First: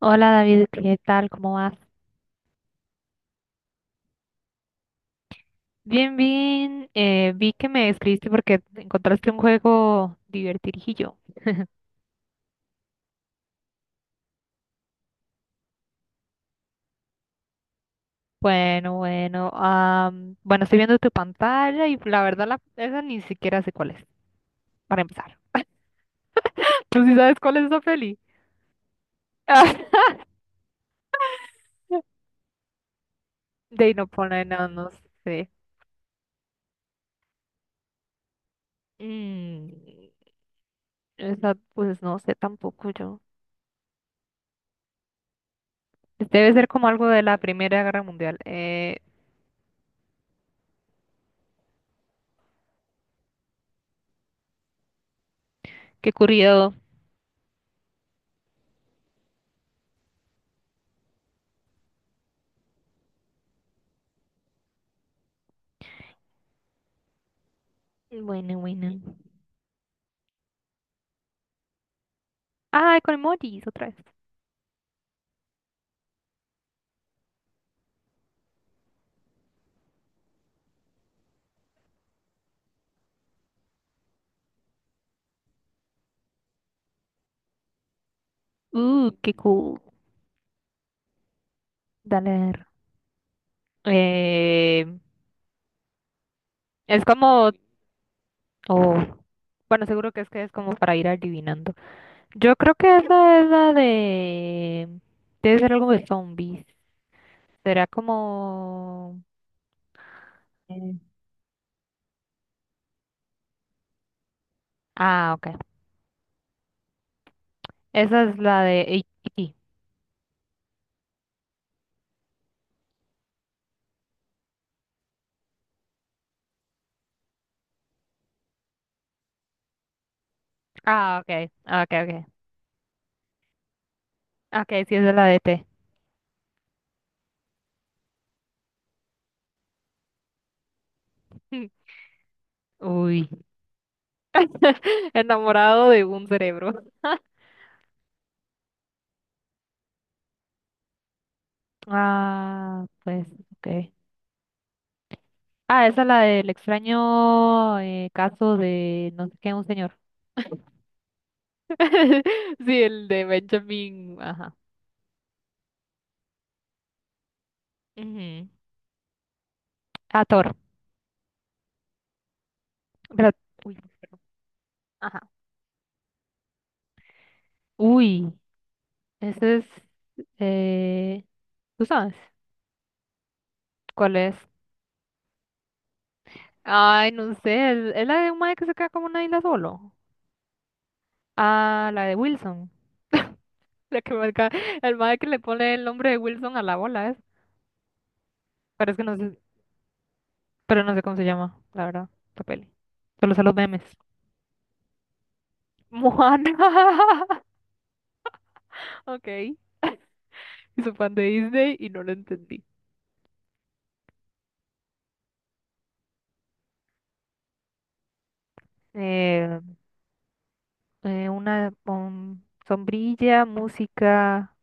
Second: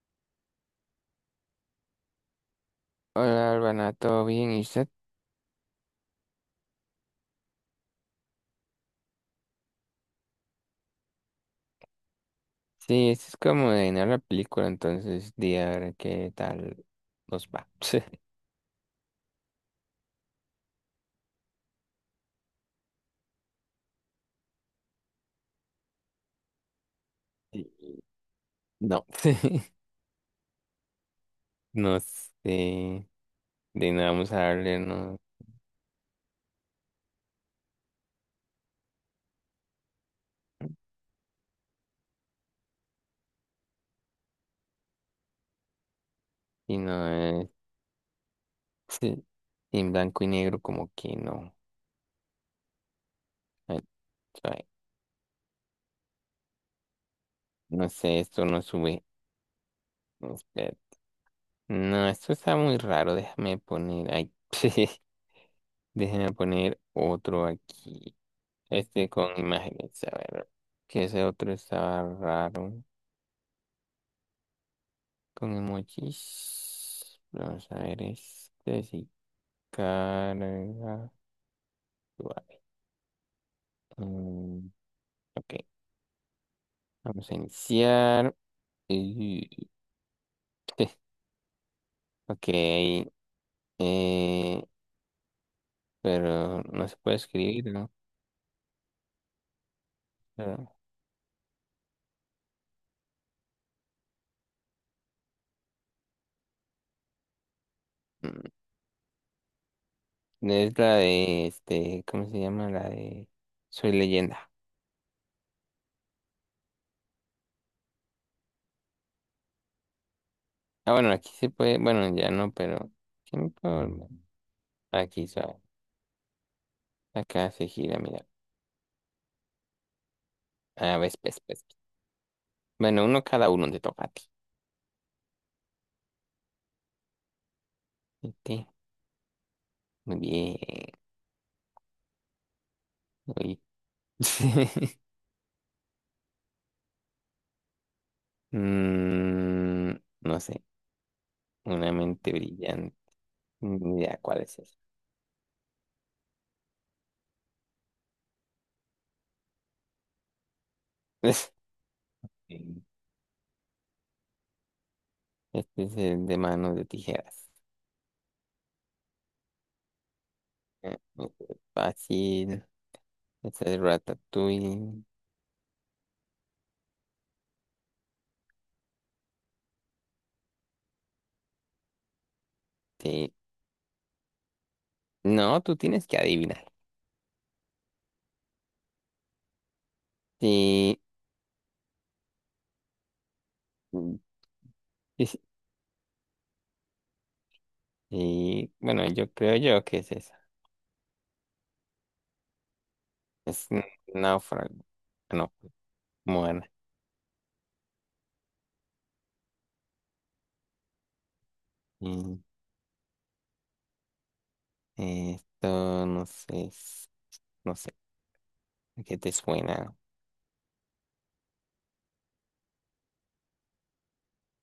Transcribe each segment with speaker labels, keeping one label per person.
Speaker 1: Hola David, ¿qué tal? ¿Cómo vas?
Speaker 2: Hola, Urbana, ¿todo bien? ¿Y usted?
Speaker 1: Bien, bien. Vi que me escribiste porque encontraste un juego divertidillo.
Speaker 2: Sí, esto es como de no la película, entonces, di a ver qué tal nos va.
Speaker 1: Bueno, bueno. Bueno, estoy viendo tu pantalla y la verdad esa ni siquiera sé cuál es, para empezar. ¿Tú sí sabes cuál es
Speaker 2: Sí.
Speaker 1: esa peli?
Speaker 2: No, no sé,
Speaker 1: De
Speaker 2: de
Speaker 1: ahí no
Speaker 2: nada vamos a
Speaker 1: pone, no,
Speaker 2: darle,
Speaker 1: no
Speaker 2: no,
Speaker 1: sé. Mm, esa, pues no sé tampoco yo. Este debe ser
Speaker 2: y
Speaker 1: como algo
Speaker 2: no
Speaker 1: de la
Speaker 2: es,
Speaker 1: Primera Guerra Mundial.
Speaker 2: sí, en blanco y negro como que no. Ay, ay,
Speaker 1: Qué curioso.
Speaker 2: no sé, esto no sube, espera. No, esto está muy raro, déjame poner, ay, déjame poner otro aquí.
Speaker 1: Bueno, bueno.
Speaker 2: Este con imágenes, a ver. Que ese otro estaba raro.
Speaker 1: Ah, con emojis otra vez.
Speaker 2: Con emojis. Vamos a ver este. Si carga. Vale. Mm, ok. Vamos a iniciar.
Speaker 1: Qué
Speaker 2: Y-
Speaker 1: cool.
Speaker 2: Ok.
Speaker 1: Dale.
Speaker 2: eh,
Speaker 1: Eh,
Speaker 2: pero no se
Speaker 1: es
Speaker 2: puede
Speaker 1: como,
Speaker 2: escribir, ¿no?
Speaker 1: oh, bueno, seguro que es
Speaker 2: Pero,
Speaker 1: como para ir adivinando. Yo creo que esa es la de, debe ser algo de zombies. Será
Speaker 2: mm,
Speaker 1: como,
Speaker 2: es
Speaker 1: eh,
Speaker 2: la de este. ¿Cómo se llama? La de Soy Leyenda.
Speaker 1: ah, ok. Esa es la de E.T..
Speaker 2: Ah, bueno, aquí se puede. Bueno, ya no, pero. ¿Quién puede? Aquí, sabe. Acá se gira, mira. Ah, ves,
Speaker 1: Ah,
Speaker 2: ves,
Speaker 1: ok,
Speaker 2: ves.
Speaker 1: ok, ok.
Speaker 2: Bueno, uno cada uno te toca a ti.
Speaker 1: Ok, sí, esa es la de E T.
Speaker 2: Vete. Muy bien.
Speaker 1: Uy,
Speaker 2: Uy.
Speaker 1: enamorado de un cerebro.
Speaker 2: Mm, no sé. Una mente
Speaker 1: Ah,
Speaker 2: brillante.
Speaker 1: pues, ok.
Speaker 2: Ni idea cuál es esa.
Speaker 1: Ah, esa es la del extraño caso de no sé qué, un señor. Sí, el de Benjamin, ajá.
Speaker 2: Este es el de manos de tijeras.
Speaker 1: Ujú. Ah, Thor.
Speaker 2: Este es fácil.
Speaker 1: Pero,
Speaker 2: Este
Speaker 1: uy,
Speaker 2: es
Speaker 1: perdón.
Speaker 2: Ratatouille.
Speaker 1: Ajá. Uy, ese es, eh, ¿tú sabes
Speaker 2: Sí.
Speaker 1: cuál es?
Speaker 2: No, tú tienes que adivinar.
Speaker 1: Ay, no sé, es la de un mae que se queda como una isla solo.
Speaker 2: Sí.
Speaker 1: Ah, la de Wilson. La que
Speaker 2: Mm,
Speaker 1: marca, el mae que le
Speaker 2: es-
Speaker 1: pone el nombre de Wilson a la bola, es.
Speaker 2: sí.
Speaker 1: Pero es que
Speaker 2: Bueno,
Speaker 1: no
Speaker 2: yo
Speaker 1: sé,
Speaker 2: creo yo que es esa.
Speaker 1: pero no sé cómo se llama, la verdad, la peli. Solo sé los
Speaker 2: Es
Speaker 1: memes.
Speaker 2: n- náufrago. Ah, no.
Speaker 1: Moana.
Speaker 2: Moana.
Speaker 1: Ok. Soy fan de Disney y no lo
Speaker 2: Mm,
Speaker 1: entendí.
Speaker 2: esto no sé, es- no sé, ¿a ¿qué te
Speaker 1: Eh,
Speaker 2: suena?
Speaker 1: una sombrilla, música.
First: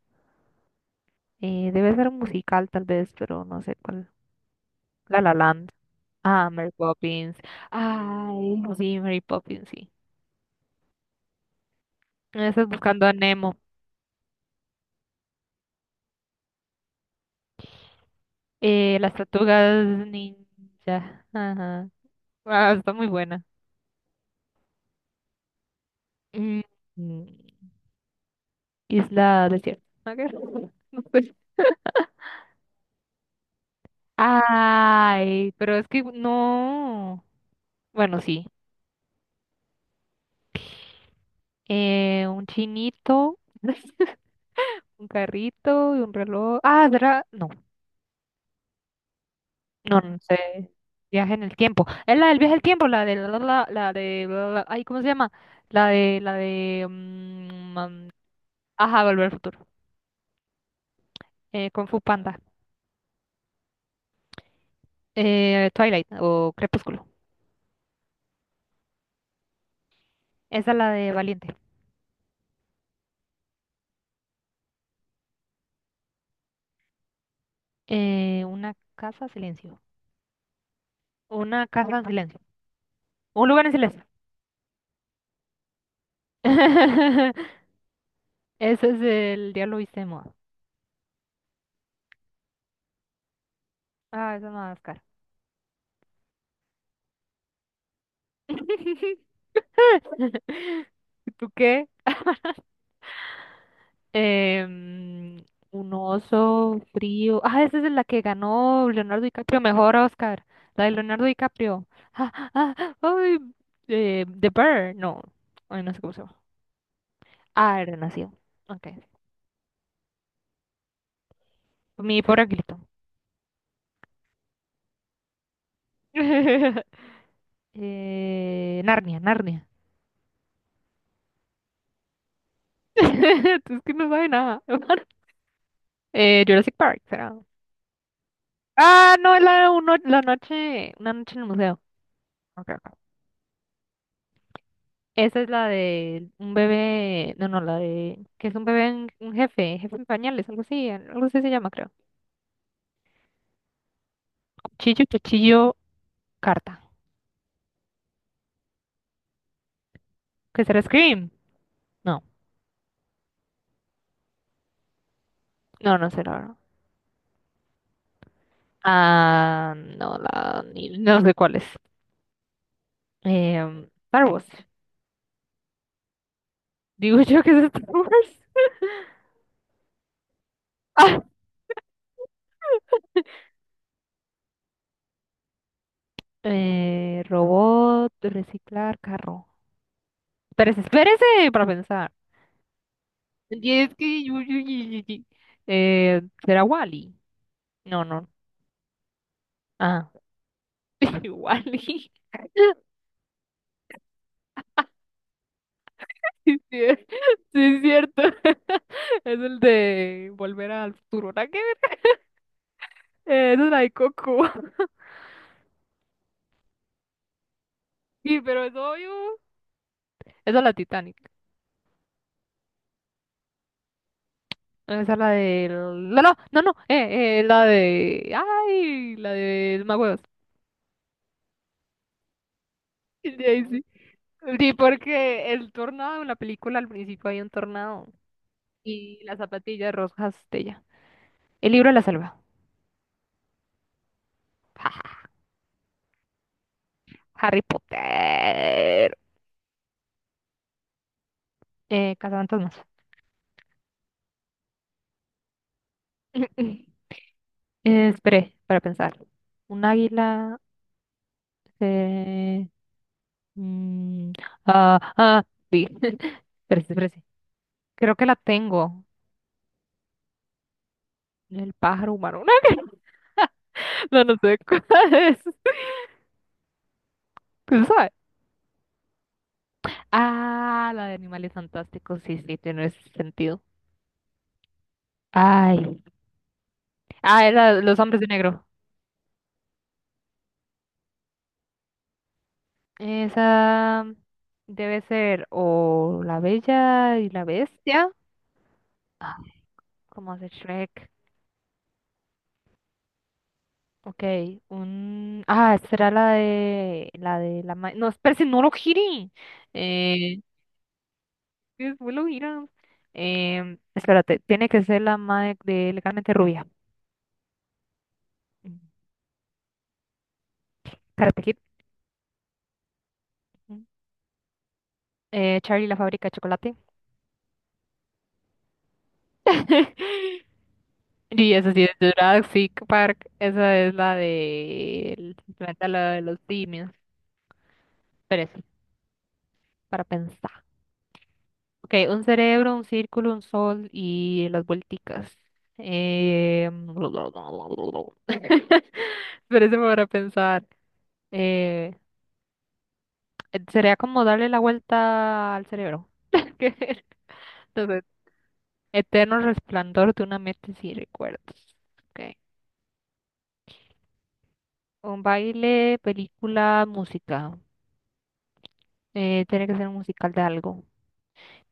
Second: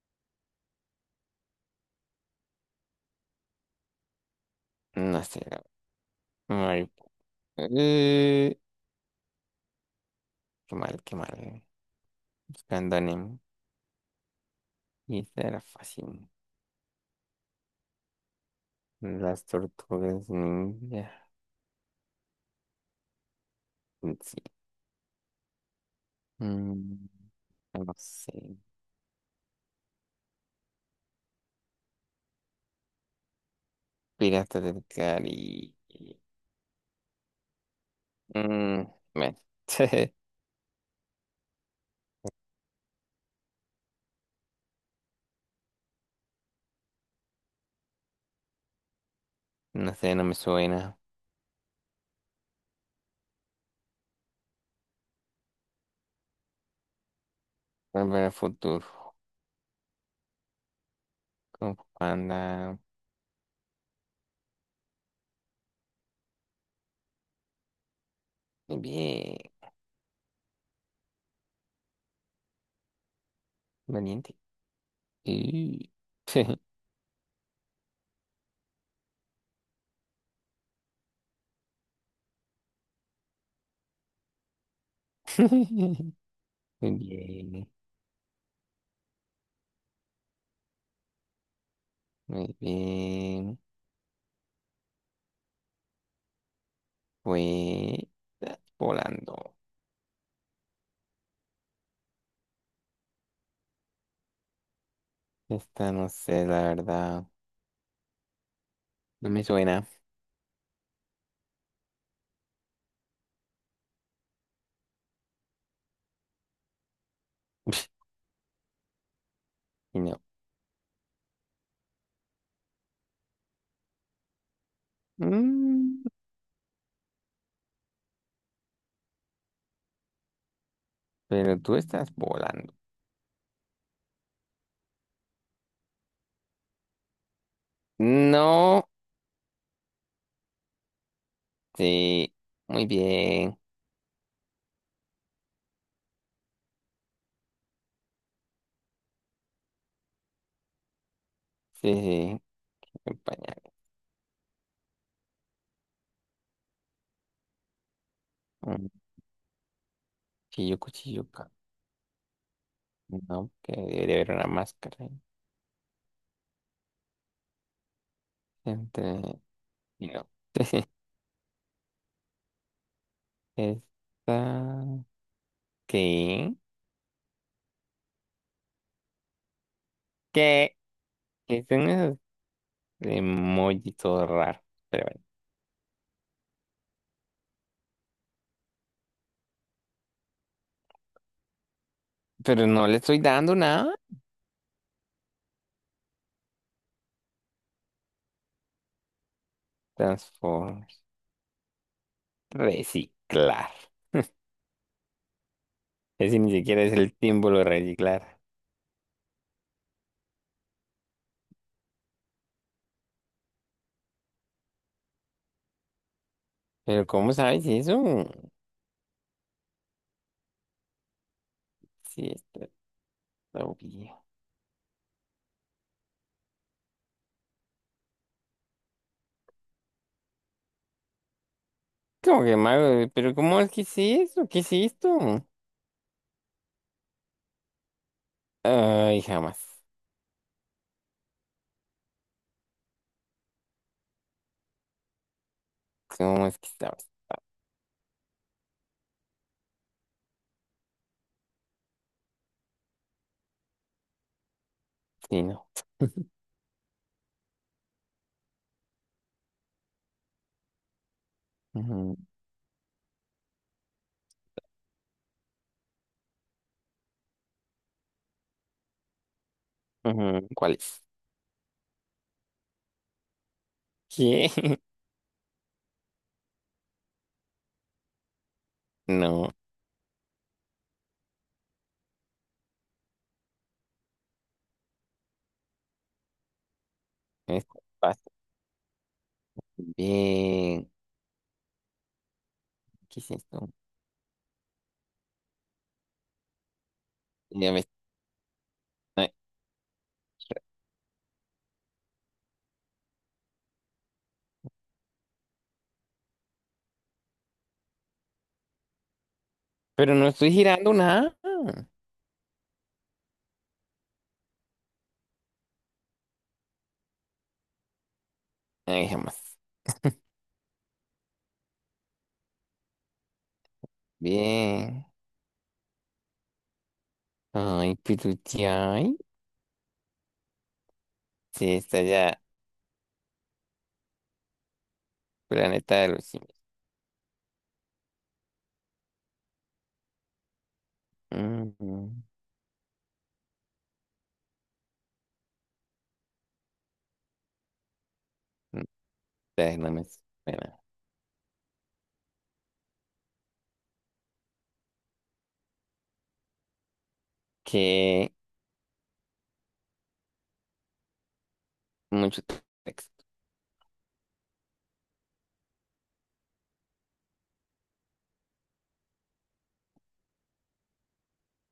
Speaker 1: Debe ser un musical tal vez, pero no sé cuál. La
Speaker 2: No
Speaker 1: La
Speaker 2: sé, la-
Speaker 1: Land. Ah, Mary
Speaker 2: Mari-
Speaker 1: Poppins. Ay,
Speaker 2: eh,
Speaker 1: no, sí, Mary Poppins, sí.
Speaker 2: qué mal, qué mal.
Speaker 1: Estás
Speaker 2: Buscando
Speaker 1: buscando a
Speaker 2: anime.
Speaker 1: Nemo.
Speaker 2: Y esta era fácil.
Speaker 1: Las
Speaker 2: Las
Speaker 1: tortugas
Speaker 2: tortugas ninja.
Speaker 1: ninja. Ajá. Ah, está muy buena.
Speaker 2: Sí.
Speaker 1: Mm,
Speaker 2: Mm,
Speaker 1: mm,
Speaker 2: no sé.
Speaker 1: Isla desierta. Ok. No sé.
Speaker 2: Piratas del
Speaker 1: Ay,
Speaker 2: Caribe.
Speaker 1: pero es que no. Bueno, sí.
Speaker 2: Mm, bueno.
Speaker 1: Un chinito, un carrito y un reloj. Ah, ¿verdad? No,
Speaker 2: No
Speaker 1: no,
Speaker 2: sé,
Speaker 1: no
Speaker 2: no me
Speaker 1: sé.
Speaker 2: suena.
Speaker 1: Viaje en el tiempo. Es la del viaje al tiempo, la de la, la, la- la de la- la- ay, ¿cómo se llama? La de mm, am,
Speaker 2: Volver al
Speaker 1: Ajá,
Speaker 2: futuro.
Speaker 1: Volver al futuro.
Speaker 2: Kung Fu
Speaker 1: Kung Fu Panda.
Speaker 2: Panda.
Speaker 1: Twilight o Crepúsculo.
Speaker 2: Bien.
Speaker 1: Esa es la de Valiente.
Speaker 2: Valiente. Y-
Speaker 1: Una casa en silencio. Una casa en silencio. Un lugar en silencio.
Speaker 2: Muy bien,
Speaker 1: Ese es el Diablo Viste de Moda.
Speaker 2: muy bien.
Speaker 1: Ah, esa es máscara.
Speaker 2: Fue ah, volando.
Speaker 1: ¿Tú qué? Em,
Speaker 2: Esta
Speaker 1: un
Speaker 2: no sé, la
Speaker 1: oso
Speaker 2: verdad.
Speaker 1: frío. Ah, esa es la que ganó Leonardo
Speaker 2: No me
Speaker 1: DiCaprio,
Speaker 2: suena.
Speaker 1: mejor Oscar. La de Leonardo DiCaprio. Ah, ah, ah, ay, The Bear. No, ay, no sé cómo se llama. Ah, era nacido. Ok.
Speaker 2: Y no.
Speaker 1: Mi pobre angelito.
Speaker 2: Mm,
Speaker 1: Narnia, Narnia.
Speaker 2: pero tú estás volando.
Speaker 1: Es que no sabe nada. Jurassic Park, será.
Speaker 2: No.
Speaker 1: Ah, no, es la, uno, la noche, una noche en el museo.
Speaker 2: Sí.
Speaker 1: Ok,
Speaker 2: Muy
Speaker 1: ok.
Speaker 2: bien.
Speaker 1: Esa es la de un bebé, no, no, la de, que es un bebé, un jefe, jefe en pañales, algo así se llama, creo.
Speaker 2: Sí, sí. El pañal.
Speaker 1: Cuchillo, cuchillo, carta.
Speaker 2: Mm,
Speaker 1: ¿Qué
Speaker 2: chillo,
Speaker 1: será Scream?
Speaker 2: cuchilluca.
Speaker 1: No,
Speaker 2: No, que debería haber una máscara ahí.
Speaker 1: no, no sé, la verdad.
Speaker 2: Entre.
Speaker 1: Ah,
Speaker 2: Y
Speaker 1: no,
Speaker 2: no.
Speaker 1: la, ni- no sé cuál es. Star Wars.
Speaker 2: Esta. ¿Qué?
Speaker 1: Digo yo que es Star Wars.
Speaker 2: ¿Qué?
Speaker 1: Ah,
Speaker 2: Que son esos emojis todo raros. Pero bueno.
Speaker 1: robot, reciclar, carro. Pero espérese para pensar.
Speaker 2: Pero no le estoy dando
Speaker 1: Y
Speaker 2: nada.
Speaker 1: es que ¿será Wally? No, no. Ah,
Speaker 2: Transform.
Speaker 1: Wally.
Speaker 2: Reciclar. Ese ni
Speaker 1: Sí,
Speaker 2: siquiera
Speaker 1: sí,
Speaker 2: es
Speaker 1: es
Speaker 2: el símbolo
Speaker 1: sí,
Speaker 2: de
Speaker 1: es cierto.
Speaker 2: reciclar.
Speaker 1: Es el de Volver al Futuro. ¿Nada que ver? Esa es la de Coco.
Speaker 2: Pero ¿cómo sabes eso?
Speaker 1: Sí, pero es obvio. Esa es la Titanic.
Speaker 2: Sí, está obvio.
Speaker 1: No, esa es la de... No, no, no, no. La de... Ay, la de Magüeos.
Speaker 2: ¿Cómo que mago? ¿Pero
Speaker 1: Sí,
Speaker 2: cómo es que
Speaker 1: sí,
Speaker 2: es eso? ¿Qué es
Speaker 1: sí,
Speaker 2: esto?
Speaker 1: porque el tornado, en la película al principio hay un tornado. Y
Speaker 2: Ay,
Speaker 1: las
Speaker 2: jamás.
Speaker 1: zapatillas rojas de ella. El libro de la selva.
Speaker 2: ¿Cómo es que sabes?
Speaker 1: Harry Potter. Cazafantasmas.
Speaker 2: Sí, no.
Speaker 1: Esperé para pensar. Un águila.
Speaker 2: Ujú,
Speaker 1: eh, mm, ah, ah, sí. Espérese, espérese. Creo que la tengo.
Speaker 2: ujú. ¿Cuál es?
Speaker 1: El pájaro humano. No, no
Speaker 2: ¿Qué?
Speaker 1: sé cuál es. ¿Quién sabe?
Speaker 2: No,
Speaker 1: Ah, la de animales fantásticos. Sí, sí, tiene sentido. Ay. Ah,
Speaker 2: es
Speaker 1: era Los hombres de
Speaker 2: fácil.
Speaker 1: negro.
Speaker 2: Bien. ¿Qué es esto?
Speaker 1: Esa debe ser o La Bella y la
Speaker 2: Ya me-
Speaker 1: Bestia.
Speaker 2: ay,
Speaker 1: Ah, como de Shrek. Ok, un... Ah, esta era la de... No, espérate, no lo gire.
Speaker 2: pero no
Speaker 1: Eh,
Speaker 2: estoy girando nada.
Speaker 1: ¿Después lo giran? Espérate, tiene que ser la madre de Legalmente Rubia. Mm,
Speaker 2: Ay, jamás.
Speaker 1: Karate Kid. Mm.
Speaker 2: Bien.
Speaker 1: Charlie la fábrica de chocolate.
Speaker 2: Ay, pero ya, ay,
Speaker 1: Y esa
Speaker 2: sí,
Speaker 1: sí es
Speaker 2: está ya,
Speaker 1: Jurassic Park. Esa es la de... el planeta
Speaker 2: planeta de
Speaker 1: la de
Speaker 2: los
Speaker 1: los
Speaker 2: simios.
Speaker 1: simios. Pero eso, para pensar. Ok,
Speaker 2: Ujú.
Speaker 1: un cerebro, un círculo, un sol y las vuelticas. Eh,
Speaker 2: No
Speaker 1: pero eso
Speaker 2: sé,
Speaker 1: me
Speaker 2: no me
Speaker 1: para pensar.
Speaker 2: suena.
Speaker 1: Eh, Sería como darle la vuelta al cerebro. ¿Qué era? Entonces,
Speaker 2: Que
Speaker 1: eterno resplandor de una mente sin recuerdos. Okay.
Speaker 2: mucho texto.
Speaker 1: Un baile, película, música. Tiene que ser un musical de algo.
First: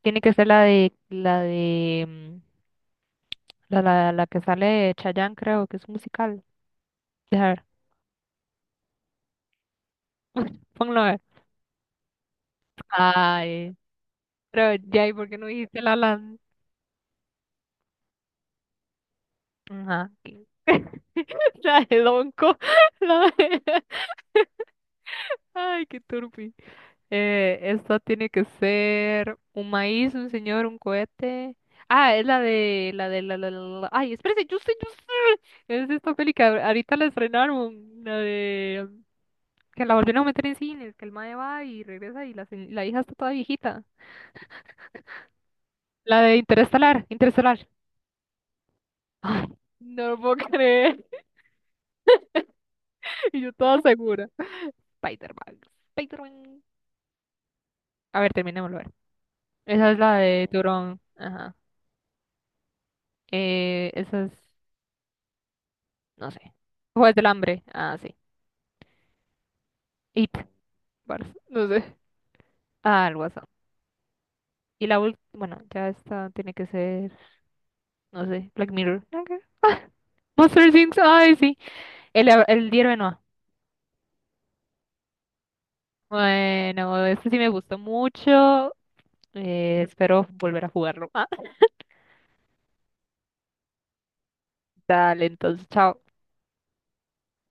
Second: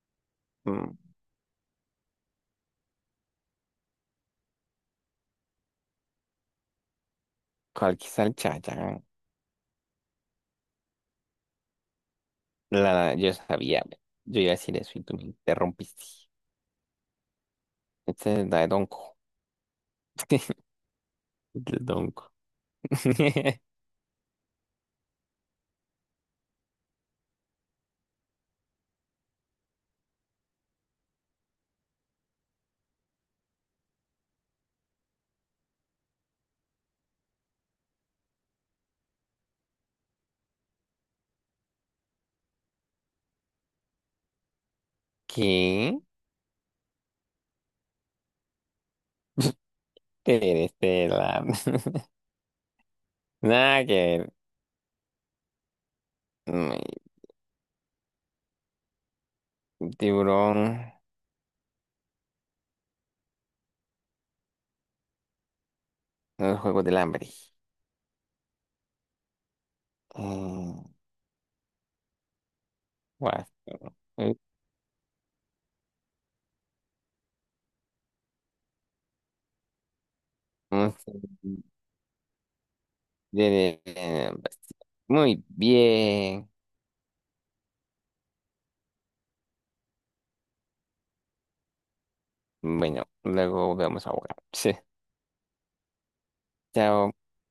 Speaker 1: Tiene que ser
Speaker 2: Mm,
Speaker 1: la, la, la que sale de Chayanne, creo que es un musical. Dejar,
Speaker 2: ¿cuál quizá el Chayán?
Speaker 1: ponlo a ver.
Speaker 2: La, yo
Speaker 1: Ay,
Speaker 2: sabía, ve. Yo iba a
Speaker 1: pero
Speaker 2: decir eso y
Speaker 1: ya, ¿y
Speaker 2: tú me
Speaker 1: por qué no dijiste la
Speaker 2: interrumpiste.
Speaker 1: lan?
Speaker 2: Este es la de Donko.
Speaker 1: Ajá. ¿Qué?
Speaker 2: De
Speaker 1: La de
Speaker 2: Donko.
Speaker 1: Donko. La de- Ay, qué turpi. Esta tiene que ser un maíz, un señor, un cohete. Ah, es la de, la de, la, la, la, la- ay, espérese, yo sé, yo sé. Es esta peli que ahorita la estrenaron, la de... Que la volvieron a meter en cines, que el mae va y regresa la hija está toda viejita.
Speaker 2: ¿Qué?
Speaker 1: La de Interestelar, Interestelar. Ay, no lo puedo
Speaker 2: Te
Speaker 1: creer.
Speaker 2: este la...
Speaker 1: Y yo toda
Speaker 2: Nada que
Speaker 1: segura.
Speaker 2: ver.
Speaker 1: Spider-Man. Spider-Man.
Speaker 2: Mm,
Speaker 1: A ver, terminémoslo. A ver. Esa es la de
Speaker 2: tiburón,
Speaker 1: Turón. Ajá. Esa es. No sé.
Speaker 2: el juego del
Speaker 1: Juegos del
Speaker 2: hambre.
Speaker 1: hambre. Ah, sí. It.
Speaker 2: Mm,
Speaker 1: Bars. No sé. Ah, el
Speaker 2: guau,
Speaker 1: Guasón.
Speaker 2: mm,
Speaker 1: Y la última. Bueno, ya esta tiene que ser. No sé. Black Mirror. Nada Ah, Monster
Speaker 2: no
Speaker 1: Things.
Speaker 2: sé.
Speaker 1: Ay, sí. El Diario de Noah.
Speaker 2: De- de- muy bien.
Speaker 1: Bueno, este sí me gustó mucho. Espero volver a jugarlo. Ah,
Speaker 2: Bueno, luego vemos ahora. Sí.
Speaker 1: dale, entonces, chao.
Speaker 2: Chao.